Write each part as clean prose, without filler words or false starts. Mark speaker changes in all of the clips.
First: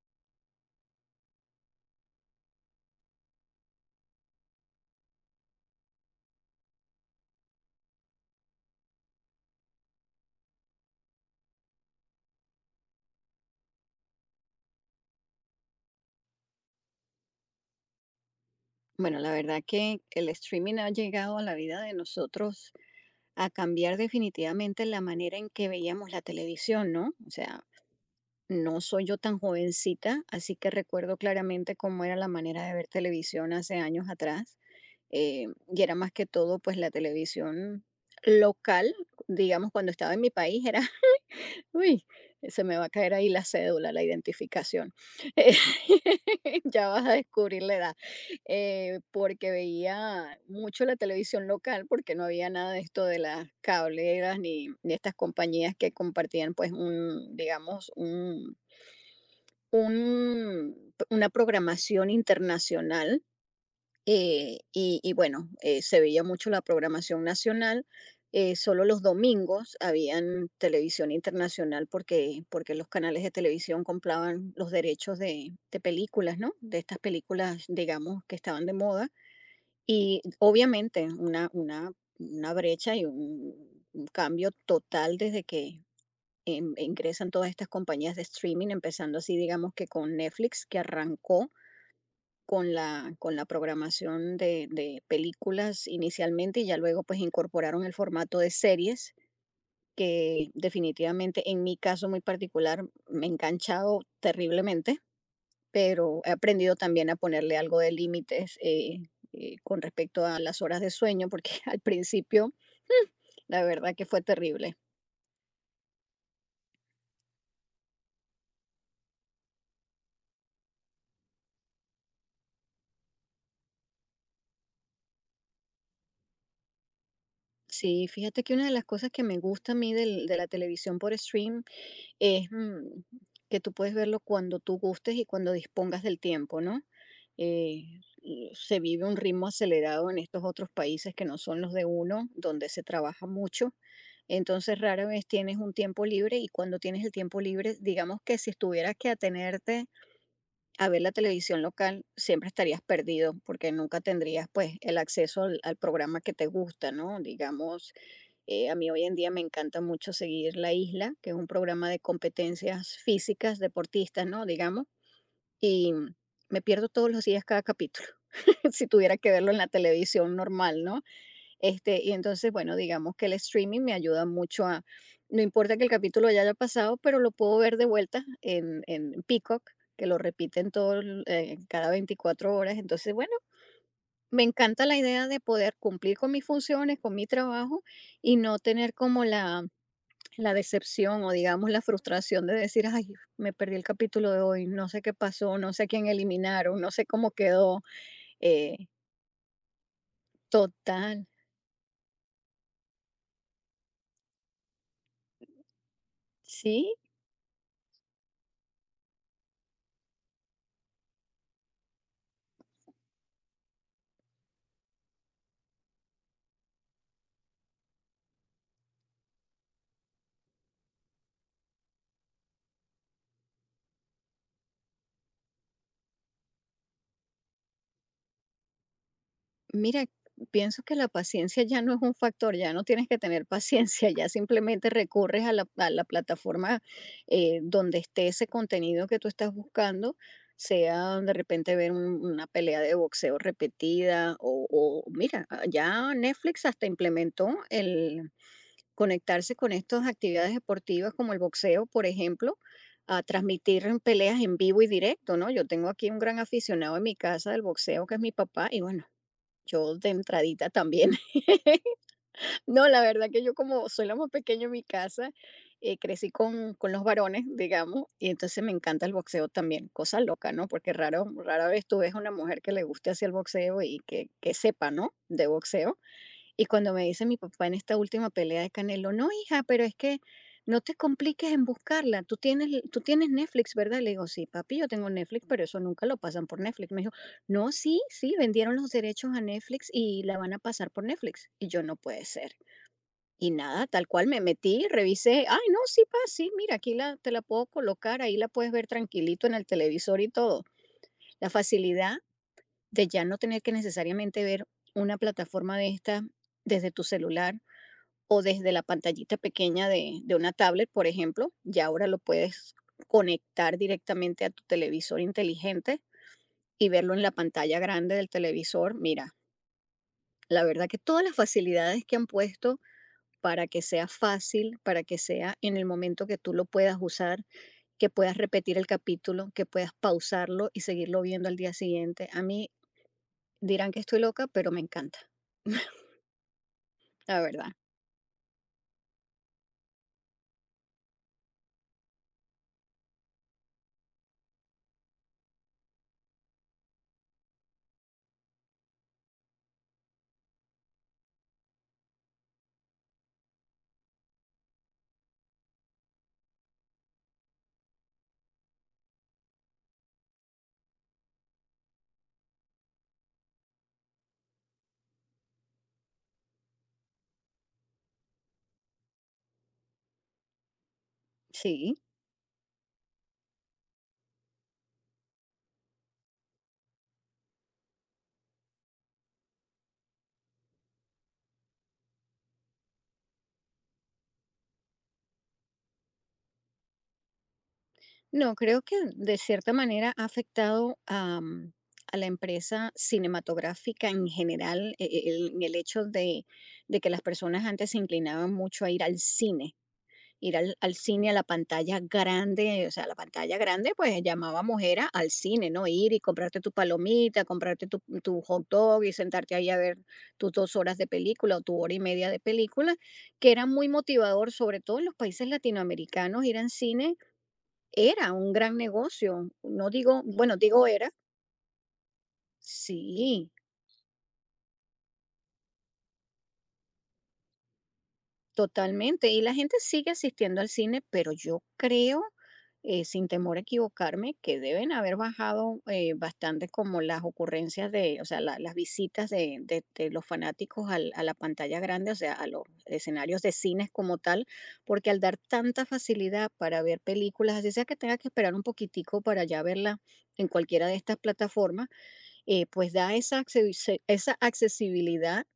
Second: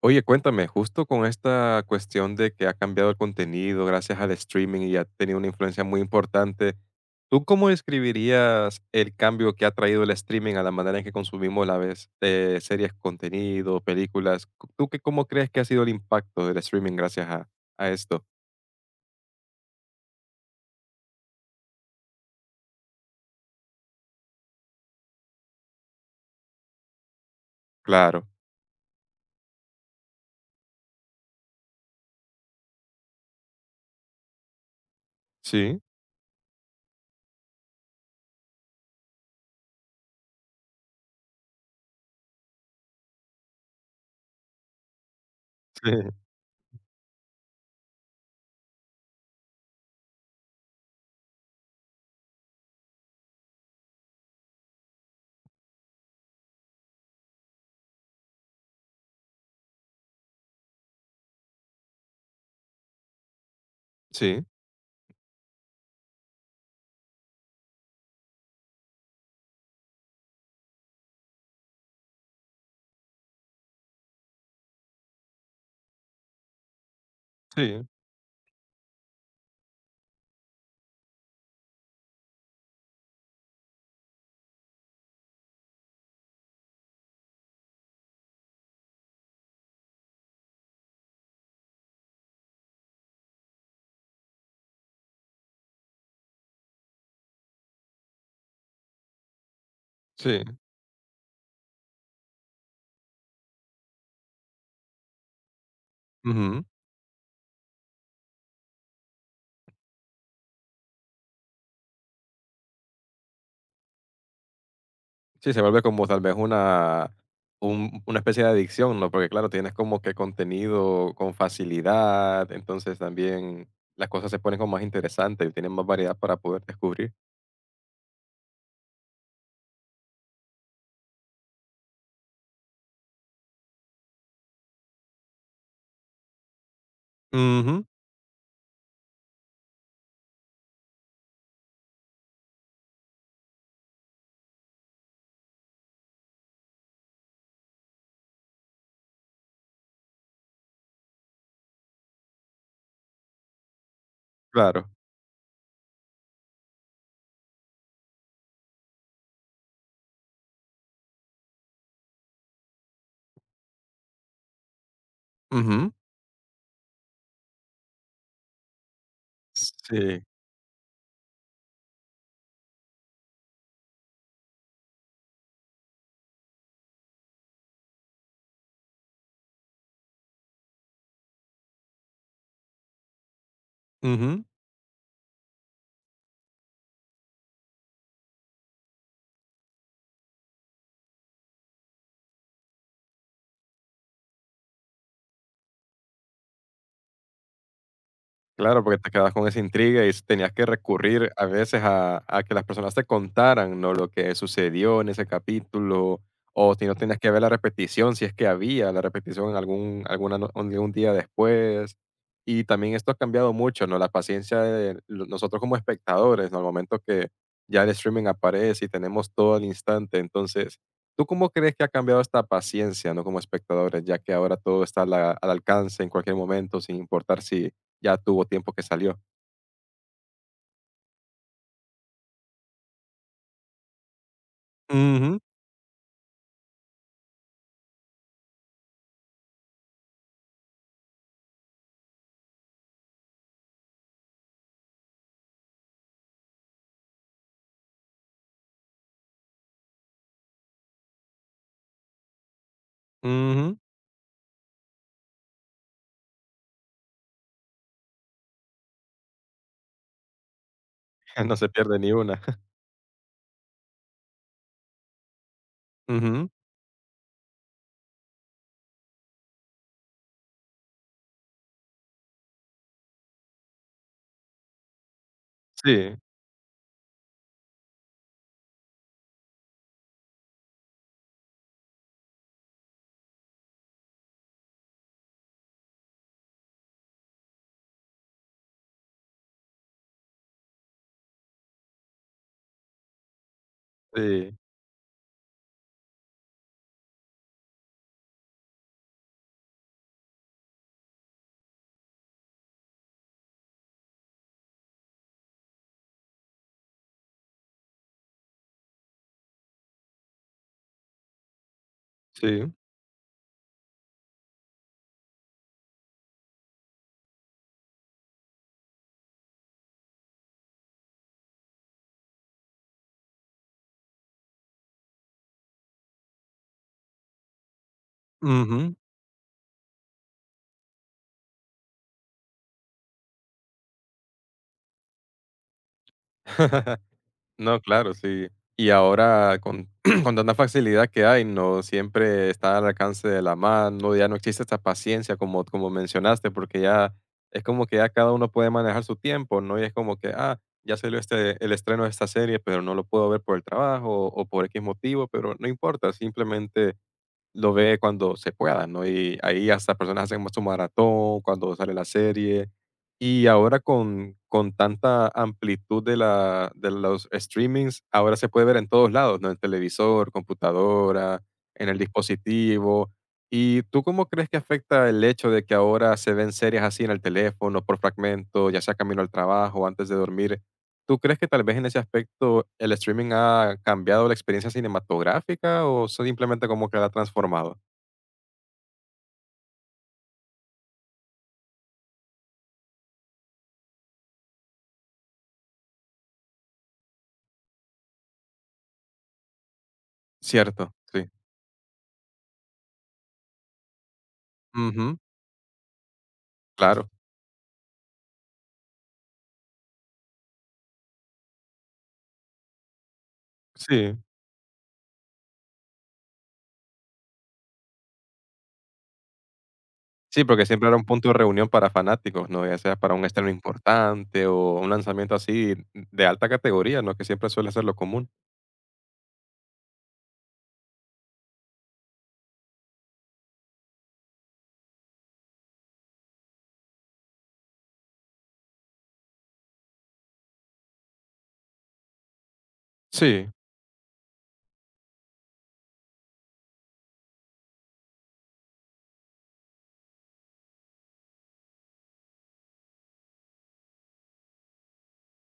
Speaker 1: Oye, cuéntame, justo con esta cuestión de que ha cambiado el contenido gracias al streaming y ha tenido una influencia muy importante, ¿tú cómo describirías el cambio que ha traído el streaming a la manera en que consumimos la vez series, contenido, películas? ¿Tú qué, cómo crees que ha sido el impacto del streaming gracias a esto?
Speaker 2: Bueno, la verdad que el streaming ha llegado a la vida de nosotros a cambiar definitivamente la manera en que veíamos la televisión, ¿no? O sea,
Speaker 1: Claro,
Speaker 2: no soy yo tan jovencita, así que recuerdo claramente cómo era la manera de ver televisión hace años atrás. eh,
Speaker 1: sí,
Speaker 2: y era más que todo, pues, la televisión local, digamos, cuando estaba en mi país, era, uy, se me va a caer ahí la cédula, la identificación. Eh,
Speaker 1: sí,
Speaker 2: ya vas a descubrir la edad, porque veía mucho la televisión local, porque no había nada de esto de las cableras ni, ni estas compañías que compartían, pues, digamos, una programación internacional.
Speaker 1: sí,
Speaker 2: Y bueno, se veía mucho la programación nacional. Solo los domingos habían televisión internacional porque, porque los canales de televisión compraban los derechos de películas, ¿no? De estas películas,
Speaker 1: sí,
Speaker 2: digamos, que estaban de moda, y obviamente una brecha y un cambio total desde que ingresan todas estas compañías de streaming, empezando así, digamos que con Netflix, que arrancó con la programación de películas inicialmente, y ya luego, pues, incorporaron el formato de series, que
Speaker 1: sí.
Speaker 2: definitivamente, en mi caso muy particular, me ha enganchado terriblemente, pero he aprendido también a ponerle algo de límites, con respecto a las horas de sueño, porque al principio la verdad que fue terrible.
Speaker 1: Sí, se vuelve como tal vez una, una especie de adicción, ¿no? Porque claro, tienes como que contenido con facilidad, entonces también las cosas se ponen como más interesantes y tienen más variedad para poder descubrir.
Speaker 2: Sí, fíjate que una de las cosas que me gusta a mí de la televisión por stream es que tú puedes verlo cuando tú gustes y cuando dispongas del tiempo, ¿no? Eh,
Speaker 1: Ujú,
Speaker 2: y se vive un ritmo acelerado en estos otros países que no son los de uno, donde se trabaja mucho. Entonces rara vez tienes un tiempo libre, y cuando tienes el tiempo libre, digamos que si estuvieras que atenerte a ver la televisión local, siempre estarías perdido porque nunca tendrías pues
Speaker 1: claro.
Speaker 2: el acceso al, al programa que te gusta, ¿no? Digamos, a mí hoy en día me encanta mucho seguir La Isla, que es un programa de competencias físicas, deportistas, ¿no? Digamos,
Speaker 1: Ujú,
Speaker 2: y me pierdo todos los días cada capítulo, si tuviera que verlo en la
Speaker 1: sí.
Speaker 2: televisión normal, ¿no? Este, y entonces, bueno, digamos que el streaming me ayuda mucho a, no importa que el capítulo ya haya pasado, pero lo puedo ver de vuelta en Peacock, que lo repiten todo, cada 24 horas. Entonces, bueno, me
Speaker 1: Ujú.
Speaker 2: encanta la idea de poder cumplir con mis funciones, con mi trabajo, y no tener como la decepción o digamos la frustración de decir, ay, me perdí el capítulo de hoy, no sé qué pasó, no sé a quién eliminaron, no sé cómo quedó. Eh,
Speaker 1: Claro, porque te quedabas con esa intriga y tenías que
Speaker 2: Total.
Speaker 1: recurrir a veces a que las personas te contaran, ¿no? Lo que sucedió en ese capítulo, o si no
Speaker 2: Sí,
Speaker 1: tenías que ver la repetición, si es que había la repetición en algún, alguna un día después. Y también esto ha cambiado mucho, ¿no? La paciencia de nosotros como espectadores, ¿no? Al momento que ya el streaming aparece y tenemos todo al instante. Entonces, ¿tú cómo crees que ha cambiado esta paciencia, ¿no? Como espectadores, ya que ahora todo está a al alcance en cualquier momento, sin importar si ya tuvo tiempo que salió.
Speaker 2: mira, pienso que la paciencia ya no es un factor, ya no tienes que tener paciencia, ya simplemente
Speaker 1: Ujú,
Speaker 2: recurres a la plataforma, donde esté ese contenido que tú estás buscando, sea de repente ver una pelea de boxeo repetida, o mira, ah, ya Netflix hasta implementó el conectarse con estas actividades deportivas como el boxeo, por ejemplo. A
Speaker 1: ujú.
Speaker 2: transmitir en peleas en vivo y directo, ¿no? Yo tengo aquí un gran aficionado en mi casa del boxeo, que es mi papá, y bueno, yo de entradita también.
Speaker 1: No se pierde ni una.
Speaker 2: No, la verdad que yo como soy la más pequeña en mi casa, crecí
Speaker 1: Ujú.
Speaker 2: con los varones, digamos, y entonces me encanta el boxeo también. Cosa loca, ¿no? Porque rara vez tú ves una mujer que le guste hacia el boxeo y que sepa, ¿no? De boxeo.
Speaker 1: Sí,
Speaker 2: Y cuando me dice mi papá en esta última pelea de Canelo, no, hija, pero es que no te compliques en buscarla. Tú tienes Netflix, ¿verdad? Le digo, sí, papi, yo tengo Netflix, pero eso nunca lo pasan por Netflix. Me dijo, no, sí, sí, vendieron los derechos a Netflix y la van a pasar por Netflix. Y yo, no puede ser. Y nada, tal cual me
Speaker 1: sí,
Speaker 2: metí, revisé, ay, no, sí, pa, sí, mira, aquí la, te la puedo colocar, ahí la puedes ver tranquilito en el televisor y todo. La facilidad de ya no tener que necesariamente ver una plataforma de esta desde tu celular o desde la pantallita pequeña de una tablet, por ejemplo, ya ahora lo
Speaker 1: sí.
Speaker 2: puedes conectar directamente a tu televisor inteligente y verlo en la pantalla grande del televisor. Mira, la verdad que todas las facilidades que han puesto para que sea fácil, para que sea en el momento que tú lo puedas usar, que puedas repetir el
Speaker 1: Ujú.
Speaker 2: capítulo, que puedas pausarlo y seguirlo viendo al día siguiente. A mí dirán que estoy loca, pero me encanta, la verdad.
Speaker 1: No, claro, sí. Y ahora con con tanta facilidad que hay, no siempre está al alcance de la mano, ya no existe esta paciencia como como mencionaste, porque ya es como que ya cada uno puede manejar su tiempo, ¿no? Y es como que, ah, ya salió este el estreno de esta serie, pero no lo puedo ver por el trabajo o por X motivo, pero no importa, simplemente lo ve cuando se pueda, ¿no? Y ahí hasta personas hacen más su maratón, cuando sale la serie. Y ahora con tanta amplitud de, la, de los streamings, ahora se puede ver en todos lados, ¿no? En televisor, computadora, en el
Speaker 2: Sí.
Speaker 1: dispositivo. ¿Y tú cómo crees que afecta el hecho de que ahora se ven series así en el teléfono, por fragmento, ya sea camino al trabajo, antes de dormir? ¿Tú crees que tal vez en ese aspecto el streaming ha cambiado la experiencia cinematográfica o simplemente como que la ha transformado?
Speaker 2: No, creo que de cierta manera ha afectado a, a la empresa cinematográfica en general, en el hecho de que las personas antes se inclinaban mucho a ir al cine, ir
Speaker 1: Cierto,
Speaker 2: al cine,
Speaker 1: sí.
Speaker 2: a la pantalla grande, o sea, la pantalla grande pues llamábamos era
Speaker 1: Ujú,
Speaker 2: al cine, ¿no? Ir y comprarte tu
Speaker 1: claro,
Speaker 2: palomita, comprarte tu, tu hot dog y sentarte ahí a ver tus 2 horas de película o tu hora y media de película, que era muy
Speaker 1: sí.
Speaker 2: motivador, sobre todo en los países latinoamericanos. Ir al cine era un gran negocio, no digo,
Speaker 1: Sí,
Speaker 2: bueno,
Speaker 1: porque
Speaker 2: digo
Speaker 1: siempre era un
Speaker 2: era,
Speaker 1: punto de reunión para fanáticos, ¿no? Ya sea para un estreno
Speaker 2: sí,
Speaker 1: importante o un lanzamiento así de alta categoría, ¿no? Que siempre suele ser lo común.
Speaker 2: totalmente. Y la gente sigue asistiendo al cine, pero yo creo, sin temor a equivocarme, que deben haber bajado, bastante como las ocurrencias de, o sea, las visitas de, de los fanáticos a la pantalla grande, o sea, a los escenarios
Speaker 1: Sí,
Speaker 2: de cines como tal, porque al dar tanta facilidad para ver películas, así sea que tenga que esperar un poquitico para ya verla en cualquiera de estas plataformas, pues da esa, esa accesibilidad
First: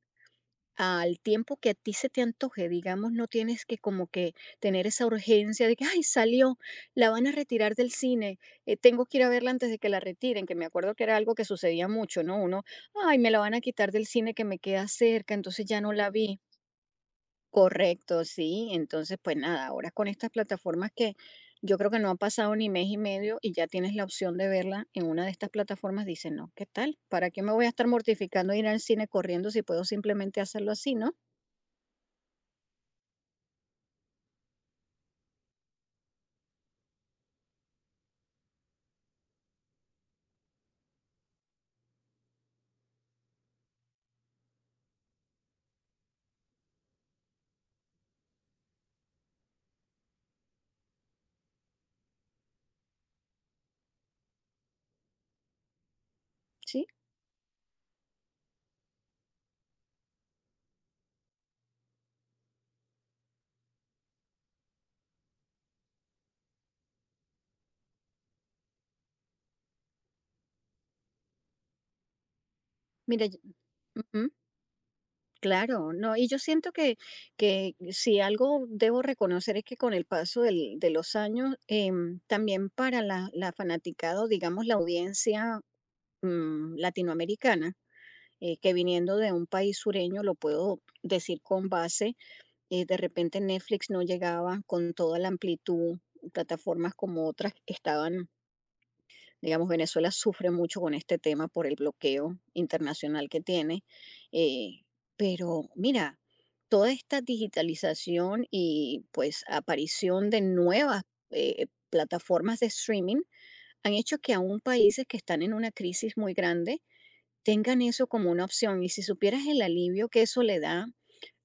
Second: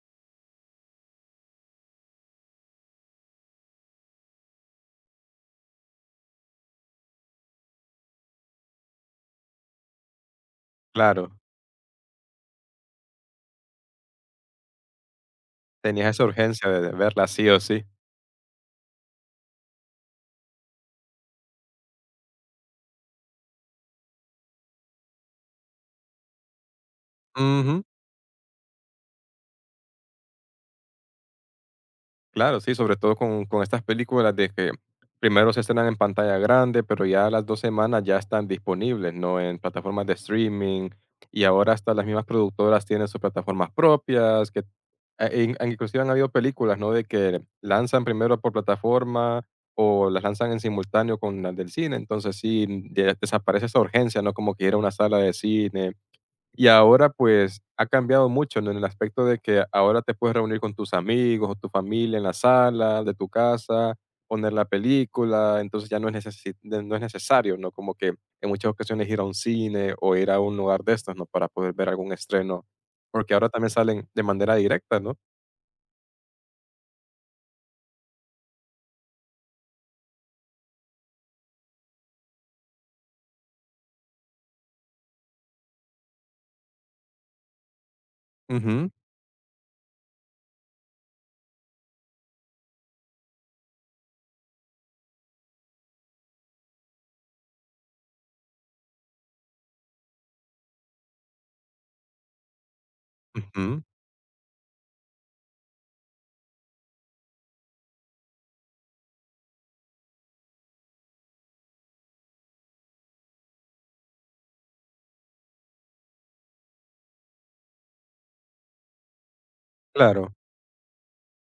Speaker 2: al tiempo que a ti se te antoje, digamos, no tienes que como que tener esa urgencia de que, ay, salió, la van a retirar del cine, tengo que ir a verla antes de que la retiren, que me acuerdo que era
Speaker 1: claro.
Speaker 2: algo que sucedía mucho, ¿no? Uno, ay, me la van a quitar del cine que me queda cerca, entonces ya no
Speaker 1: Tenías
Speaker 2: la
Speaker 1: esa
Speaker 2: vi.
Speaker 1: urgencia de verla sí o sí.
Speaker 2: Correcto, sí. Entonces, pues nada, ahora con estas plataformas, que yo creo que no ha pasado ni mes y medio y ya tienes la opción de verla en una de estas plataformas, dices, no, ¿qué tal? ¿Para qué me voy a
Speaker 1: Ujú.
Speaker 2: estar mortificando de ir al cine corriendo si puedo simplemente hacerlo así, ¿no?
Speaker 1: Claro, sí, sobre todo con estas películas de que primero se estrenan en pantalla grande, pero ya a las dos semanas ya están disponibles, ¿no? En plataformas de streaming y ahora hasta las mismas productoras tienen sus plataformas propias, que inclusive han habido películas, ¿no? De que lanzan primero por plataforma o las lanzan en simultáneo con las del cine, entonces sí, desaparece esa urgencia, ¿no? Como que ir a una sala de cine y
Speaker 2: Sí,
Speaker 1: ahora, pues, ha cambiado mucho, ¿no? En el aspecto de que ahora te puedes reunir con tus amigos o tu familia en la sala de tu casa, poner la película, entonces ya no es necesi de no es necesario, ¿no? Como que en muchas ocasiones ir a un cine o ir a un lugar de estos, ¿no? Para poder ver algún estreno,
Speaker 2: mira,
Speaker 1: porque ahora también salen de
Speaker 2: ujú,
Speaker 1: manera directa, ¿no?
Speaker 2: claro, no. Y yo siento que si algo debo reconocer es que con el paso de los años, también para la, la fanaticada o digamos la audiencia latinoamericana, que
Speaker 1: Ujú,
Speaker 2: viniendo de un país sureño, lo puedo decir con base, de repente Netflix no llegaba con toda la amplitud, plataformas como otras estaban, digamos, Venezuela sufre mucho con este tema por el bloqueo internacional que
Speaker 1: ujú,
Speaker 2: tiene, eh, pero mira, toda esta digitalización y pues aparición de nuevas plataformas de streaming han hecho que aún países que están en una crisis muy grande, tengan eso como una opción. Y si supieras el alivio que
Speaker 1: claro,
Speaker 2: eso le da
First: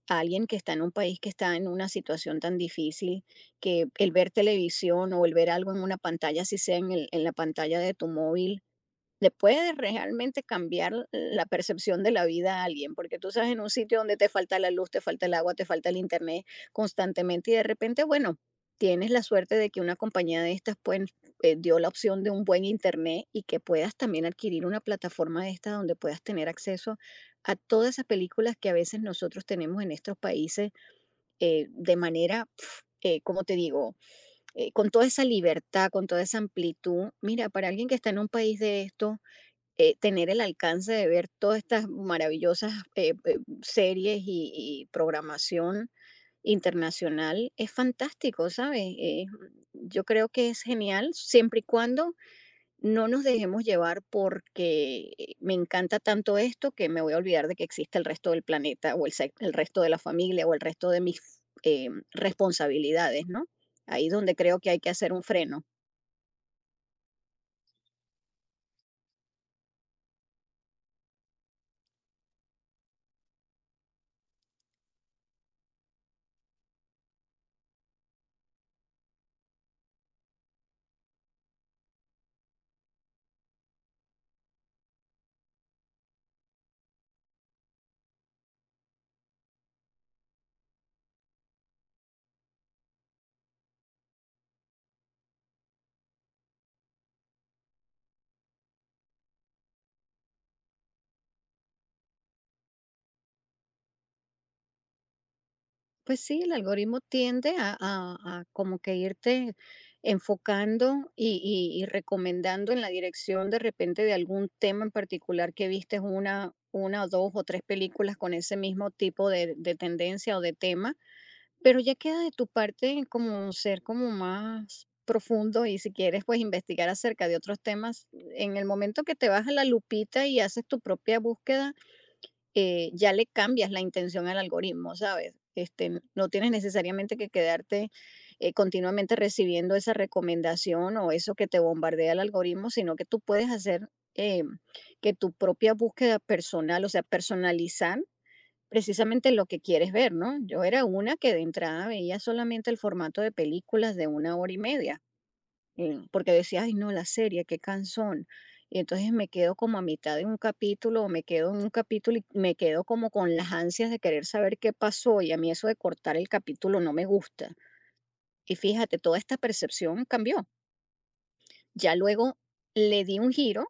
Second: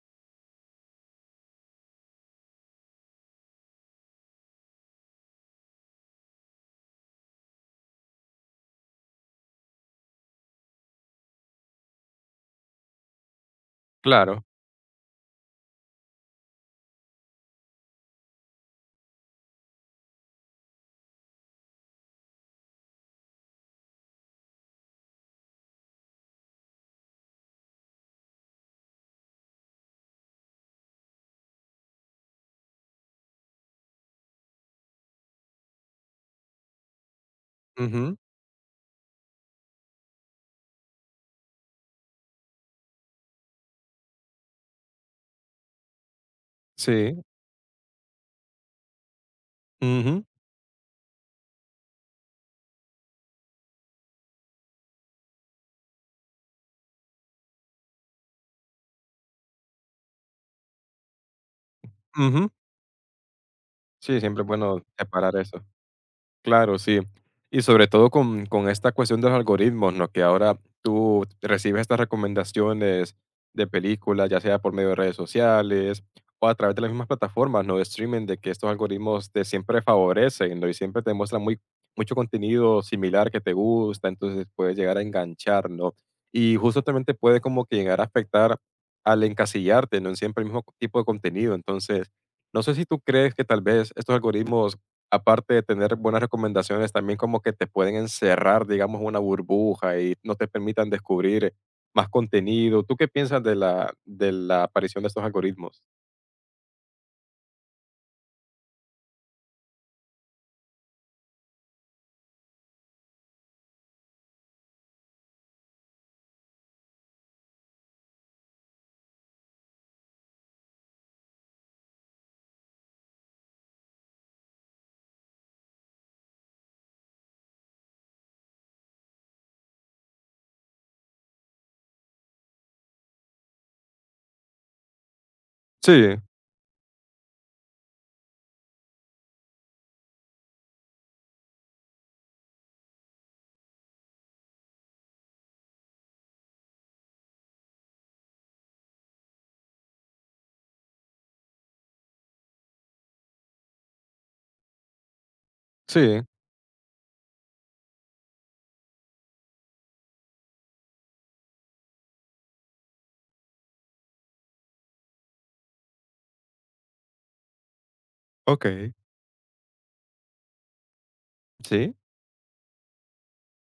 Speaker 2: a alguien que está en un país que está en una situación tan difícil, que el ver televisión o el ver algo en una pantalla, si sea en, en la pantalla de tu móvil, le puede realmente cambiar la percepción de la vida a alguien, porque tú estás en un sitio donde te
Speaker 1: claro,
Speaker 2: falta la luz, te falta el agua, te falta el internet constantemente, y de repente, bueno, tienes la suerte de que una compañía de estas pues, dio la opción de un buen internet y que puedas también adquirir una plataforma de esta donde puedas tener acceso a todas esas películas que a veces nosotros tenemos en estos países, de manera... como te digo, con toda esa libertad, con toda esa amplitud, mira, para alguien que está
Speaker 1: ujú,
Speaker 2: en un país de esto, tener el alcance de ver todas estas maravillosas series y programación
Speaker 1: sí,
Speaker 2: internacional es fantástico, ¿sabes? Yo
Speaker 1: ujú,
Speaker 2: creo que es genial siempre y cuando no nos dejemos llevar, porque me encanta tanto esto que me voy a olvidar de que existe el resto del planeta, o el resto de la familia o el resto de mis
Speaker 1: ujú.
Speaker 2: responsabilidades, ¿no? Ahí es
Speaker 1: Sí,
Speaker 2: donde
Speaker 1: siempre es
Speaker 2: creo que hay
Speaker 1: bueno
Speaker 2: que hacer un
Speaker 1: separar eso.
Speaker 2: freno.
Speaker 1: Claro, sí. Y sobre todo con esta cuestión de los algoritmos, ¿no? Que ahora tú recibes estas recomendaciones de películas, ya sea por medio de redes sociales o a través de las mismas plataformas, ¿no? De streaming, de que estos algoritmos te siempre favorecen, ¿no? Y siempre te muestran muy, mucho contenido similar que te gusta, entonces puedes llegar a enganchar, ¿no? Y justo también te puede como que llegar a afectar al encasillarte, ¿no? En siempre el mismo tipo de contenido. Entonces, no sé si tú crees que tal vez estos algoritmos aparte de tener buenas recomendaciones, también como que te pueden encerrar, digamos, una burbuja y no te permitan descubrir más contenido. ¿Tú qué piensas de la aparición de estos algoritmos?
Speaker 2: Pues sí, el algoritmo tiende a como que irte enfocando y recomendando en la dirección de repente de algún tema en particular que viste una o dos o tres películas con ese mismo tipo de tendencia o de tema, pero ya queda de tu parte como ser como más profundo, y si quieres pues investigar acerca de otros temas, en el momento que te vas a la lupita y haces tu propia búsqueda, ya le cambias la intención al algoritmo, ¿sabes? Este,
Speaker 1: Sí,
Speaker 2: no tienes necesariamente que quedarte, continuamente recibiendo esa recomendación o eso que te bombardea el algoritmo, sino que tú puedes hacer, eh, que tu propia búsqueda personal, o sea, personalizar precisamente lo que quieres ver, ¿no? Yo era una que de entrada veía solamente el formato de películas de una hora y media,
Speaker 1: sí,
Speaker 2: porque decía, ay, no, la serie, qué cansón. Y entonces me quedo como a mitad de un capítulo, o me quedo en un capítulo y me quedo como con las ansias de querer saber qué pasó. Y a mí eso de cortar el capítulo no me gusta. Y
Speaker 1: okey,
Speaker 2: fíjate, toda esta percepción cambió.
Speaker 1: sí,
Speaker 2: Ya luego le di un giro,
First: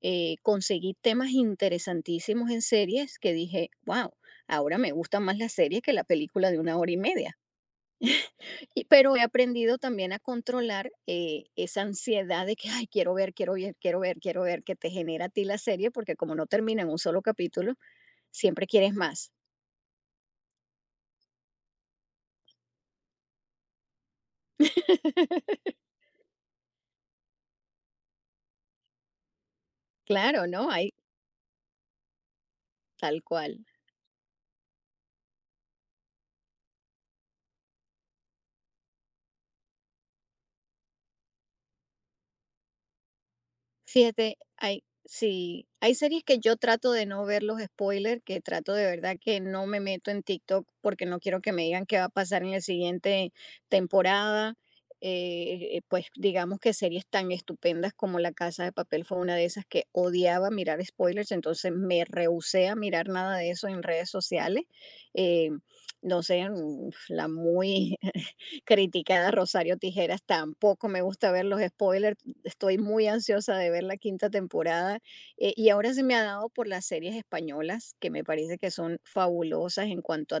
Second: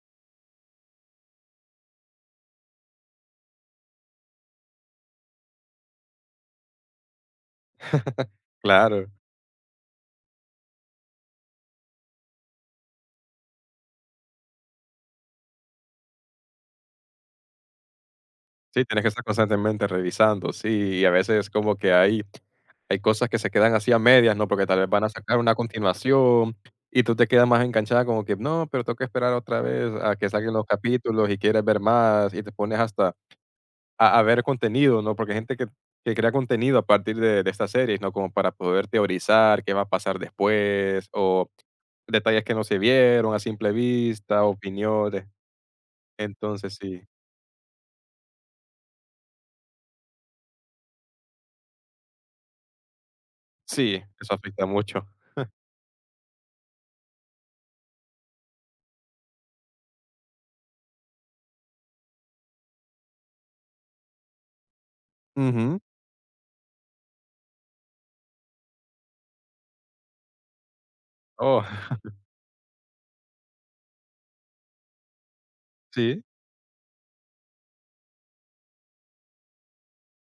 Speaker 2: conseguí temas interesantísimos en series que dije, wow, ahora me gusta más la serie que la película de una hora y media. Y
Speaker 1: claro.
Speaker 2: pero he aprendido también a controlar, esa ansiedad de que: "Ay, quiero ver, quiero ver, quiero ver, quiero ver", que te genera a ti la serie, porque como no termina en un solo capítulo, siempre
Speaker 1: Sí,
Speaker 2: quieres
Speaker 1: tienes que estar
Speaker 2: más.
Speaker 1: constantemente revisando, sí, y a veces como que hay hay cosas que se quedan así a medias, ¿no? Porque tal vez van a sacar una continuación y tú te quedas más enganchada como que: "No, pero tengo que esperar otra vez a que
Speaker 2: Claro,
Speaker 1: salgan los
Speaker 2: ¿no? Hay
Speaker 1: capítulos", y quieres ver más, y te pones hasta
Speaker 2: tal cual.
Speaker 1: a ver contenido, ¿no? Porque hay gente que crea contenido a partir de estas series, ¿no? Como para poder teorizar qué va a pasar después, o detalles que no se vieron a simple
Speaker 2: Fíjate,
Speaker 1: vista,
Speaker 2: hay
Speaker 1: opiniones.
Speaker 2: sí, hay series que yo
Speaker 1: Entonces
Speaker 2: trato
Speaker 1: sí,
Speaker 2: de no ver los spoilers, que trato de verdad que no me meto en TikTok porque no quiero que me digan qué va a pasar en la siguiente
Speaker 1: sí, eso
Speaker 2: temporada.
Speaker 1: afecta mucho.
Speaker 2: Pues digamos que series tan estupendas como La Casa de Papel fue una de esas que odiaba mirar spoilers, entonces me rehusé a mirar nada de eso en redes sociales. Eh,
Speaker 1: Ujú.
Speaker 2: no sé, la muy criticada Rosario Tijeras tampoco me gusta ver los
Speaker 1: Oh,
Speaker 2: spoilers. Estoy muy ansiosa de ver la quinta temporada. Y ahora se me
Speaker 1: sí,
Speaker 2: ha dado por las series españolas, que me parece que son fabulosas en cuanto a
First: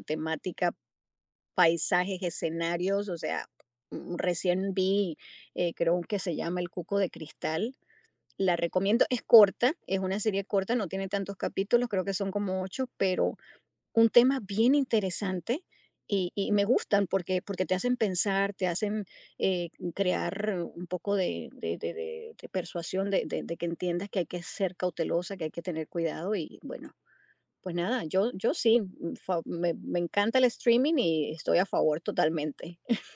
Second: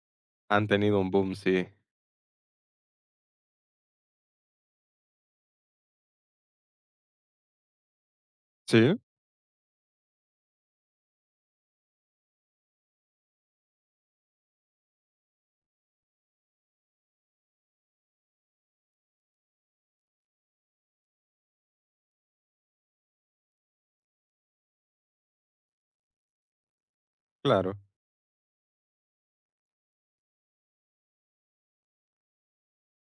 Speaker 1: han
Speaker 2: temática,
Speaker 1: tenido un boom, sí.
Speaker 2: paisajes, escenarios. O sea, recién vi, creo que se llama El Cuco de Cristal. La
Speaker 1: Sí,
Speaker 2: recomiendo, es corta, es una serie corta, no tiene tantos capítulos, creo que son como ocho, pero un tema bien interesante, y me gustan porque, porque te hacen pensar, te hacen, crear un poco de persuasión, de que entiendas que hay que ser cautelosa, que hay que tener cuidado y bueno, pues
Speaker 1: claro.
Speaker 2: nada, yo sí, me encanta el streaming y estoy a favor totalmente.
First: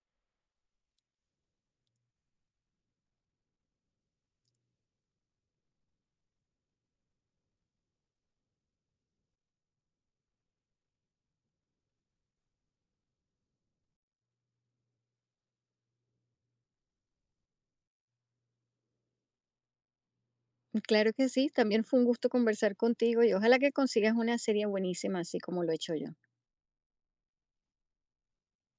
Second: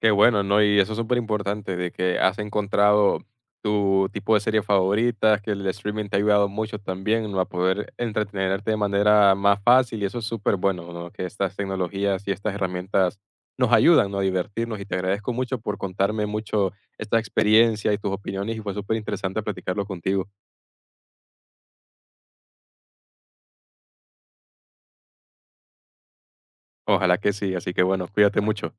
Speaker 1: Qué bueno, ¿no? Y eso es súper importante, de que has encontrado tu tipo de serie favorita, que el streaming te ha ayudado mucho también, ¿no? A poder entretenerte de manera más fácil y eso es súper bueno, ¿no? Que estas tecnologías y estas herramientas nos ayudan, ¿no? A divertirnos y te agradezco mucho por contarme mucho esta experiencia y tus opiniones y fue súper interesante platicarlo contigo.
Speaker 2: Claro que sí, también fue un gusto conversar contigo y ojalá que consigas una serie buenísima así como lo he hecho yo.
Speaker 1: Ojalá que sí, así que bueno, cuídate mucho.